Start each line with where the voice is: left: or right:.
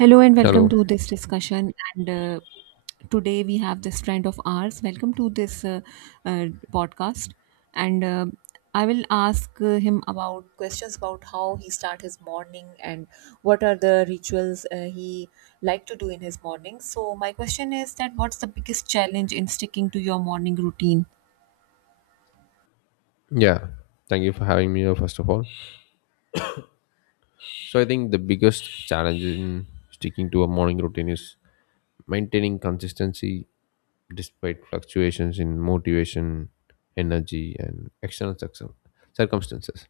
right: Hello and welcome
left: Hello.
right: to this discussion. And today we have this friend of ours. Welcome to this uh, podcast. And I will ask him about questions about how he start his morning and what are the rituals he like to do in his morning. So my question is that what's the biggest challenge in sticking to your morning routine?
left: Yeah, thank you for having me here, first of all. So, I think the biggest challenge in sticking to a morning routine is maintaining consistency despite fluctuations in motivation, energy, and external circumstances.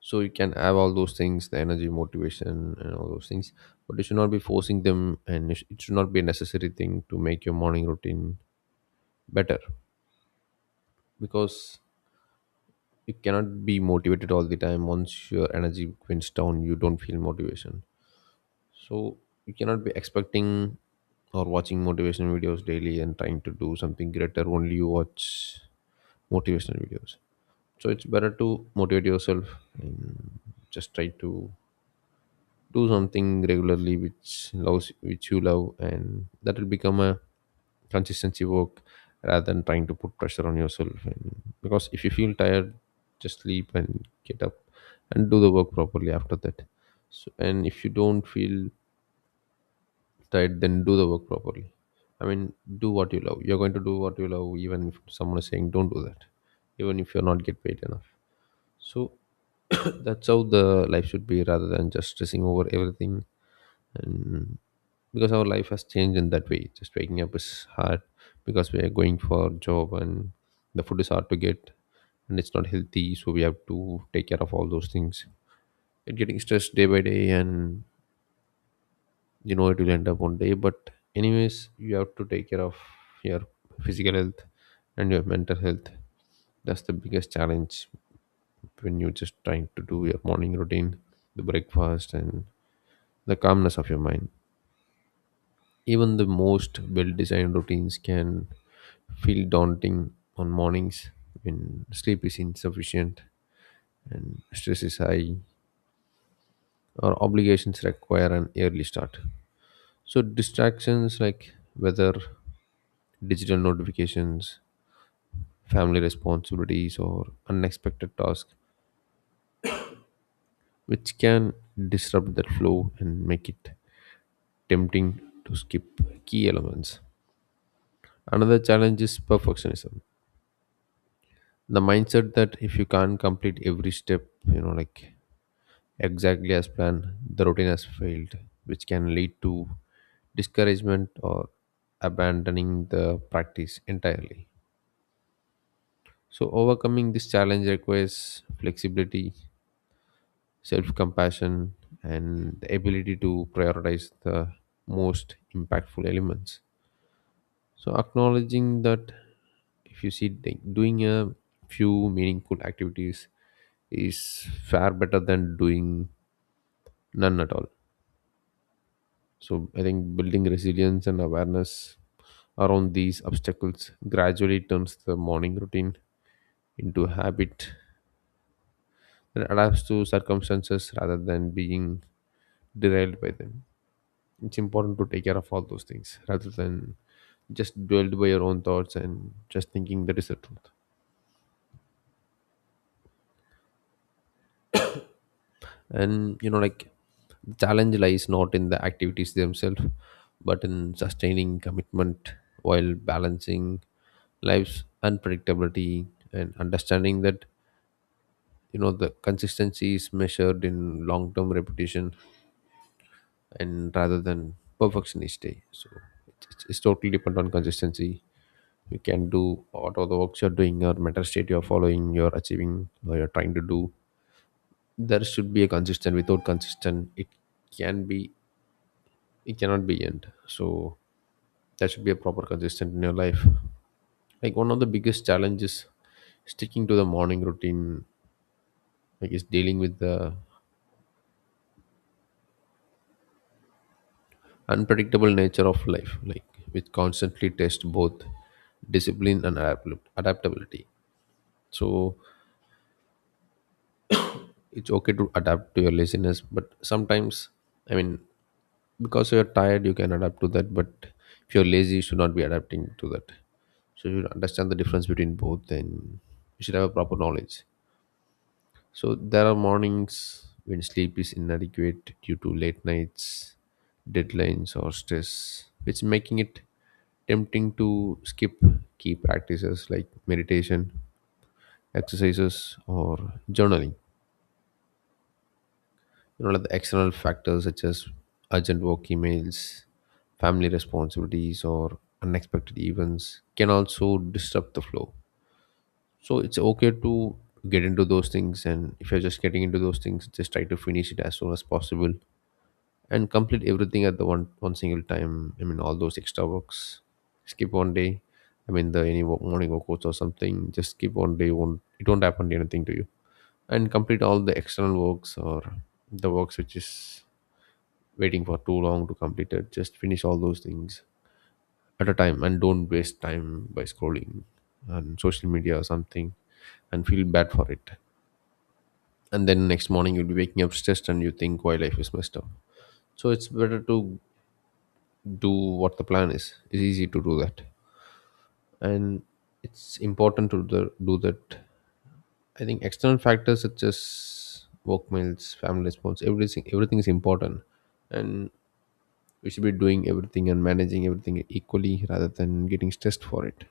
left: So, you can have all those things, the energy, motivation, and all those things, but you should not be forcing them, and it should not be a necessary thing to make your morning routine better, because you cannot be motivated all the time. Once your energy quints down, you don't feel motivation. So you cannot be expecting or watching motivational videos daily and trying to do something greater only you watch motivational videos. So it's better to motivate yourself and just try to do something regularly which loves which you love, and that will become a consistency work rather than trying to put pressure on yourself. And because if you feel tired, just sleep and get up and do the work properly after that. So, and if you don't feel tired, then do the work properly. I mean, do what you love. You're going to do what you love even if someone is saying don't do that, even if you're not get paid enough. So that's how the life should be, rather than just stressing over everything. And because our life has changed in that way, just waking up is hard because we are going for job, and the food is hard to get and it's not healthy, so we have to take care of all those things. It getting stressed day by day, and you know it will end up one day, but anyways, you have to take care of your physical health and your mental health. That's the biggest challenge when you're just trying to do your morning routine, the breakfast and the calmness of your mind. Even the most well designed routines can feel daunting on mornings when sleep is insufficient and stress is high or obligations require an early start. So, distractions like whether digital notifications, family responsibilities, or unexpected tasks, which can disrupt that flow and make it tempting to skip key elements. Another challenge is perfectionism, the mindset that if you can't complete every step, you know like exactly as planned, the routine has failed, which can lead to discouragement or abandoning the practice entirely. So overcoming this challenge requires flexibility, self-compassion, and the ability to prioritize the most impactful elements. So acknowledging that, if you see like, doing a few meaningful activities is far better than doing none at all. So I think building resilience and awareness around these obstacles gradually turns the morning routine into a habit that adapts to circumstances rather than being derailed by them. It's important to take care of all those things rather than just dwelled by your own thoughts and just thinking that is the truth. And challenge lies not in the activities themselves, but in sustaining commitment while balancing life's unpredictability, and understanding that the consistency is measured in long-term repetition and rather than perfection each day. So it's totally depend on consistency. You can do whatever the works you're doing or mental state you're following, you're achieving, or you're trying to do. There should be a consistent. Without consistent, it can be, it cannot be end. So that should be a proper consistent in your life, like one of the biggest challenges sticking to the morning routine like is dealing with the unpredictable nature of life, like which constantly test both discipline and adaptability. So it's okay to adapt to your laziness, but sometimes, I mean, because you're tired you can adapt to that, but if you're lazy you should not be adapting to that. So you should understand the difference between both, and you should have a proper knowledge. So there are mornings when sleep is inadequate due to late nights, deadlines, or stress, which making it tempting to skip key practices like meditation, exercises, or journaling. You know, like the external factors such as urgent work emails, family responsibilities, or unexpected events can also disrupt the flow. So it's okay to get into those things, and if you're just getting into those things, just try to finish it as soon as possible and complete everything at the one single time. I mean, all those extra works. Skip one day. I mean, the any morning workouts or something. Just skip one day. Won't it won't happen to anything to you. And complete all the external works or the works which is waiting for too long to complete it. Just finish all those things at a time and don't waste time by scrolling on social media or something and feel bad for it. And then next morning you'll be waking up stressed and you think why life is messed up. So it's better to do what the plan is, it's easy to do that, and it's important to do that. I think external factors such as work meals family response, everything is important. And we should be doing everything and managing everything equally rather than getting stressed for it.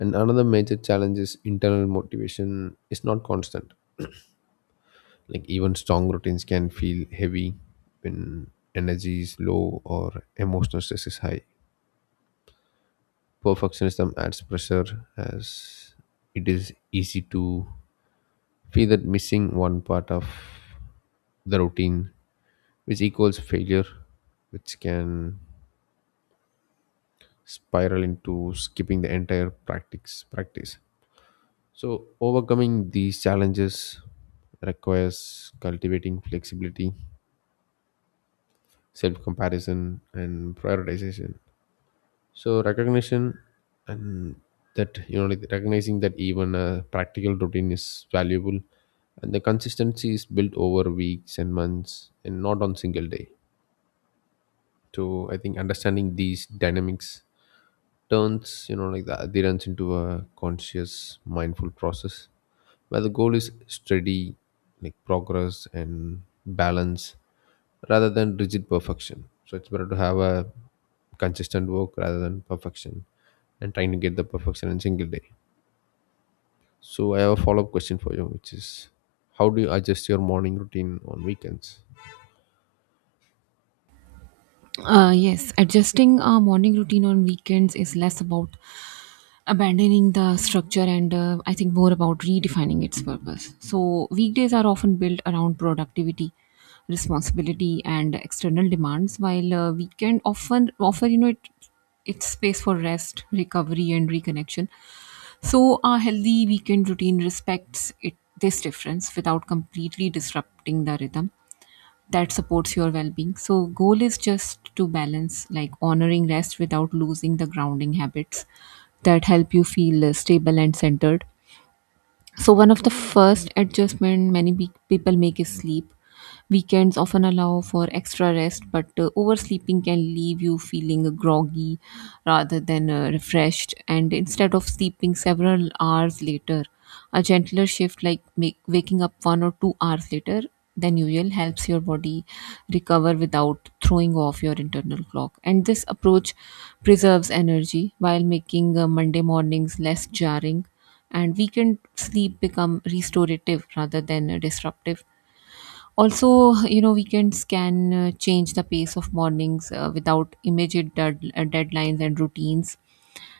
left: And another major challenge is internal motivation is not constant, like even strong routines can feel heavy when energy is low or emotional stress is high. Perfectionism adds pressure as it is easy to feel that missing one part of the routine, which equals failure, which can spiral into skipping the entire practice. So overcoming these challenges requires cultivating flexibility, self-comparison, and prioritization. So recognition and, that recognizing that even a practical routine is valuable, and the consistency is built over weeks and months and not on single day. So I think understanding these dynamics turns, the adherence into a conscious mindful process where the goal is steady, like progress and balance rather than rigid perfection. So it's better to have a consistent work rather than perfection and trying to get the perfection in single day. So I have a follow up question for you, which is how do you adjust your morning routine on weekends?
right: Yes, adjusting our morning routine on weekends is less about abandoning the structure and I think more about redefining its purpose. So weekdays are often built around productivity, responsibility and external demands, while weekend often offer, you know, it's space for rest, recovery and reconnection. So a healthy weekend routine respects it, this difference, without completely disrupting the rhythm that supports your well-being. So goal is just to balance, like honoring rest without losing the grounding habits that help you feel stable and centered. So one of the first adjustment people make is sleep. Weekends often allow for extra rest, but oversleeping can leave you feeling groggy rather than refreshed. And instead of sleeping several hours later, a gentler shift, waking up 1 or 2 hours later than usual, helps your body recover without throwing off your internal clock. And this approach preserves energy while making Monday mornings less jarring, and weekend sleep become restorative rather than disruptive. Also, you know, weekends can change the pace of mornings without immediate deadlines and routines.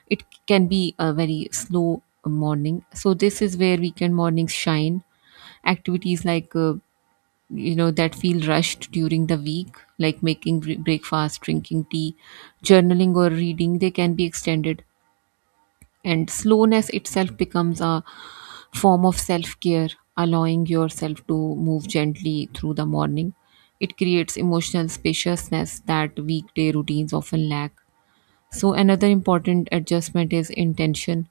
right: It can be a very slow morning. So this is where weekend mornings shine. Activities like you know, that feel rushed during the week, like making breakfast, drinking tea, journaling or reading, they can be extended, and slowness itself becomes a form of self care. Allowing yourself to move gently through the morning, it creates emotional spaciousness that weekday routines often lack. So another important adjustment is intention.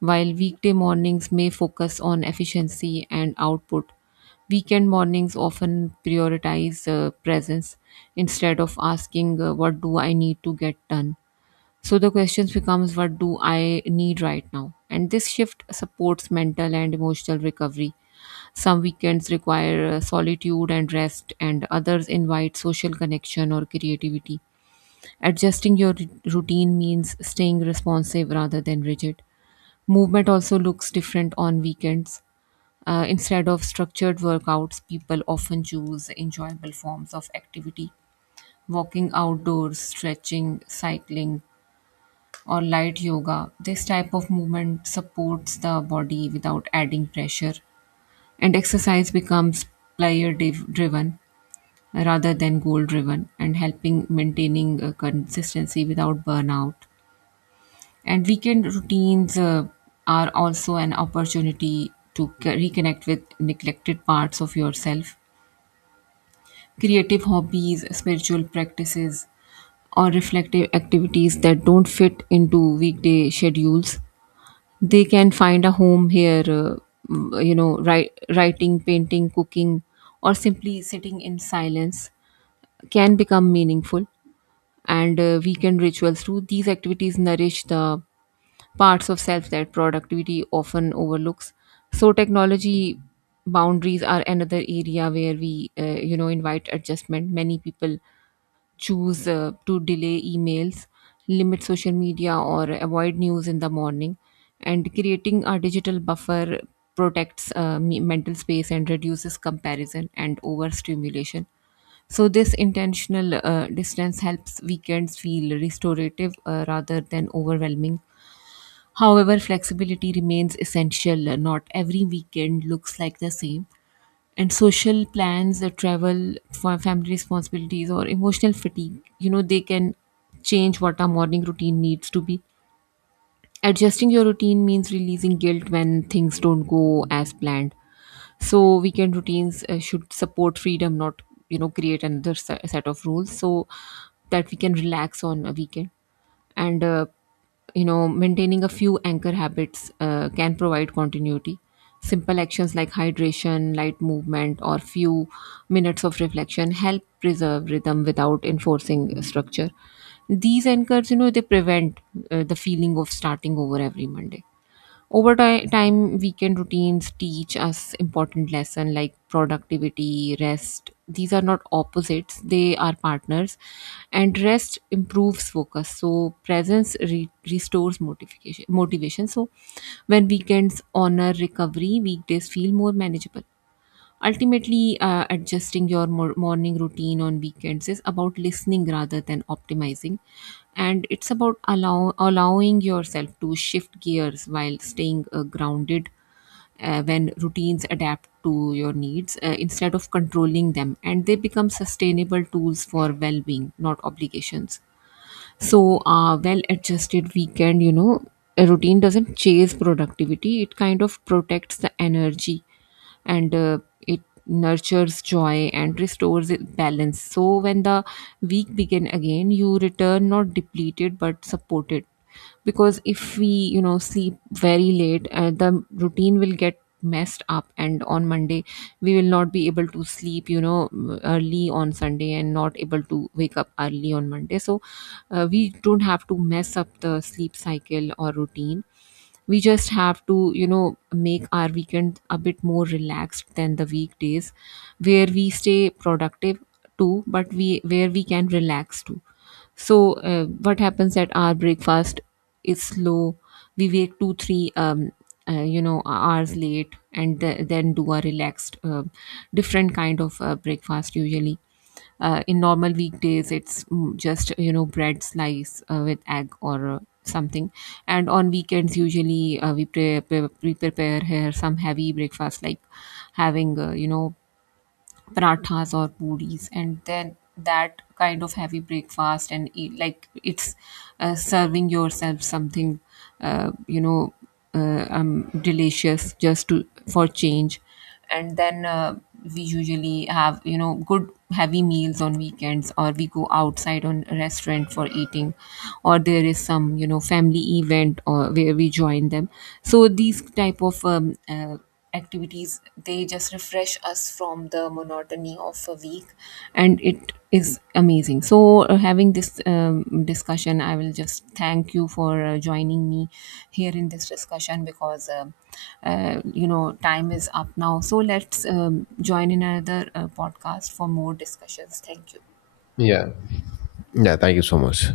right: While weekday mornings may focus on efficiency and output, weekend mornings often prioritize presence. Instead of asking, what do I need to get done, so the questions becomes, what do I need right now? And this shift supports mental and emotional recovery. Some weekends require solitude and rest, and others invite social connection or creativity. Adjusting your routine means staying responsive rather than rigid. Movement also looks different on weekends. Instead of structured workouts, people often choose enjoyable forms of activity: walking outdoors, stretching, cycling, or light yoga. This type of movement supports the body without adding pressure, and exercise becomes driven rather than goal driven, and helping maintaining consistency without burnout. And weekend routines are also an opportunity to reconnect with neglected parts of yourself. Creative hobbies, spiritual practices, or reflective activities that don't fit into weekday schedules, they can find a home here. You know, writing, painting, cooking, or simply sitting in silence can become meaningful. And Weekend rituals through these activities nourish the parts of self that productivity often overlooks. So technology boundaries are another area where we you know, invite adjustment. Many people choose to delay emails, limit social media, or avoid news in the morning. And creating a digital buffer protects mental space and reduces comparison and overstimulation. So this intentional distance helps weekends feel restorative rather than overwhelming. However, flexibility remains essential. Not every weekend looks like the same, and social plans, the travel for family responsibilities or emotional fatigue, you know, they can change what our morning routine needs to be. Adjusting your routine means releasing guilt when things don't go as planned. So weekend routines should support freedom, not, you know, create another set of rules, so that we can relax on a weekend. And You know, maintaining a few anchor habits can provide continuity. Simple actions like hydration, light movement or few minutes of reflection help preserve rhythm without enforcing structure. These anchors, you know, they prevent the feeling of starting over every Monday. Over time, weekend routines teach us important lessons, like productivity, rest. These are not opposites, they are partners. And rest improves focus. So presence restores motivation. So when weekends honor recovery, weekdays feel more manageable. Ultimately, adjusting your morning routine on weekends is about listening rather than optimizing, and it's about allowing yourself to shift gears while staying grounded. When routines adapt to your needs instead of controlling them, and they become sustainable tools for well being, not obligations. So well adjusted weekend, you know, a routine doesn't chase productivity, it kind of protects the energy and it nurtures joy and restores it balance. So when the week begin again, you return not depleted but supported. Because if we, you know, sleep very late, the routine will get messed up, and on Monday we will not be able to sleep, you know, early on Sunday, and not able to wake up early on Monday. So we don't have to mess up the sleep cycle or routine. We just have to, you know, make our weekend a bit more relaxed than the weekdays, where we stay productive too, but we where we can relax too. So what happens at our breakfast is slow. We wake two three you know, hours late, and then do a relaxed different kind of breakfast. Usually in normal weekdays, it's just, you know, bread slice with egg or something. And on weekends, usually we prepare here some heavy breakfast, like having you know, parathas or puris, and then that kind of heavy breakfast and eat, like it's serving yourself something uh, you know delicious, just to for change. And then we usually have, you know, good heavy meals on weekends, or we go outside on a restaurant for eating, or there is some, you know, family event or where we join them. So these type of activities, they just refresh us from the monotony of a week, and it is amazing. So having this discussion, I will just thank you for joining me here in this discussion. Because you know, time is up now, so let's join in another podcast for more discussions. Thank you.
left: Yeah. Yeah, thank you so much.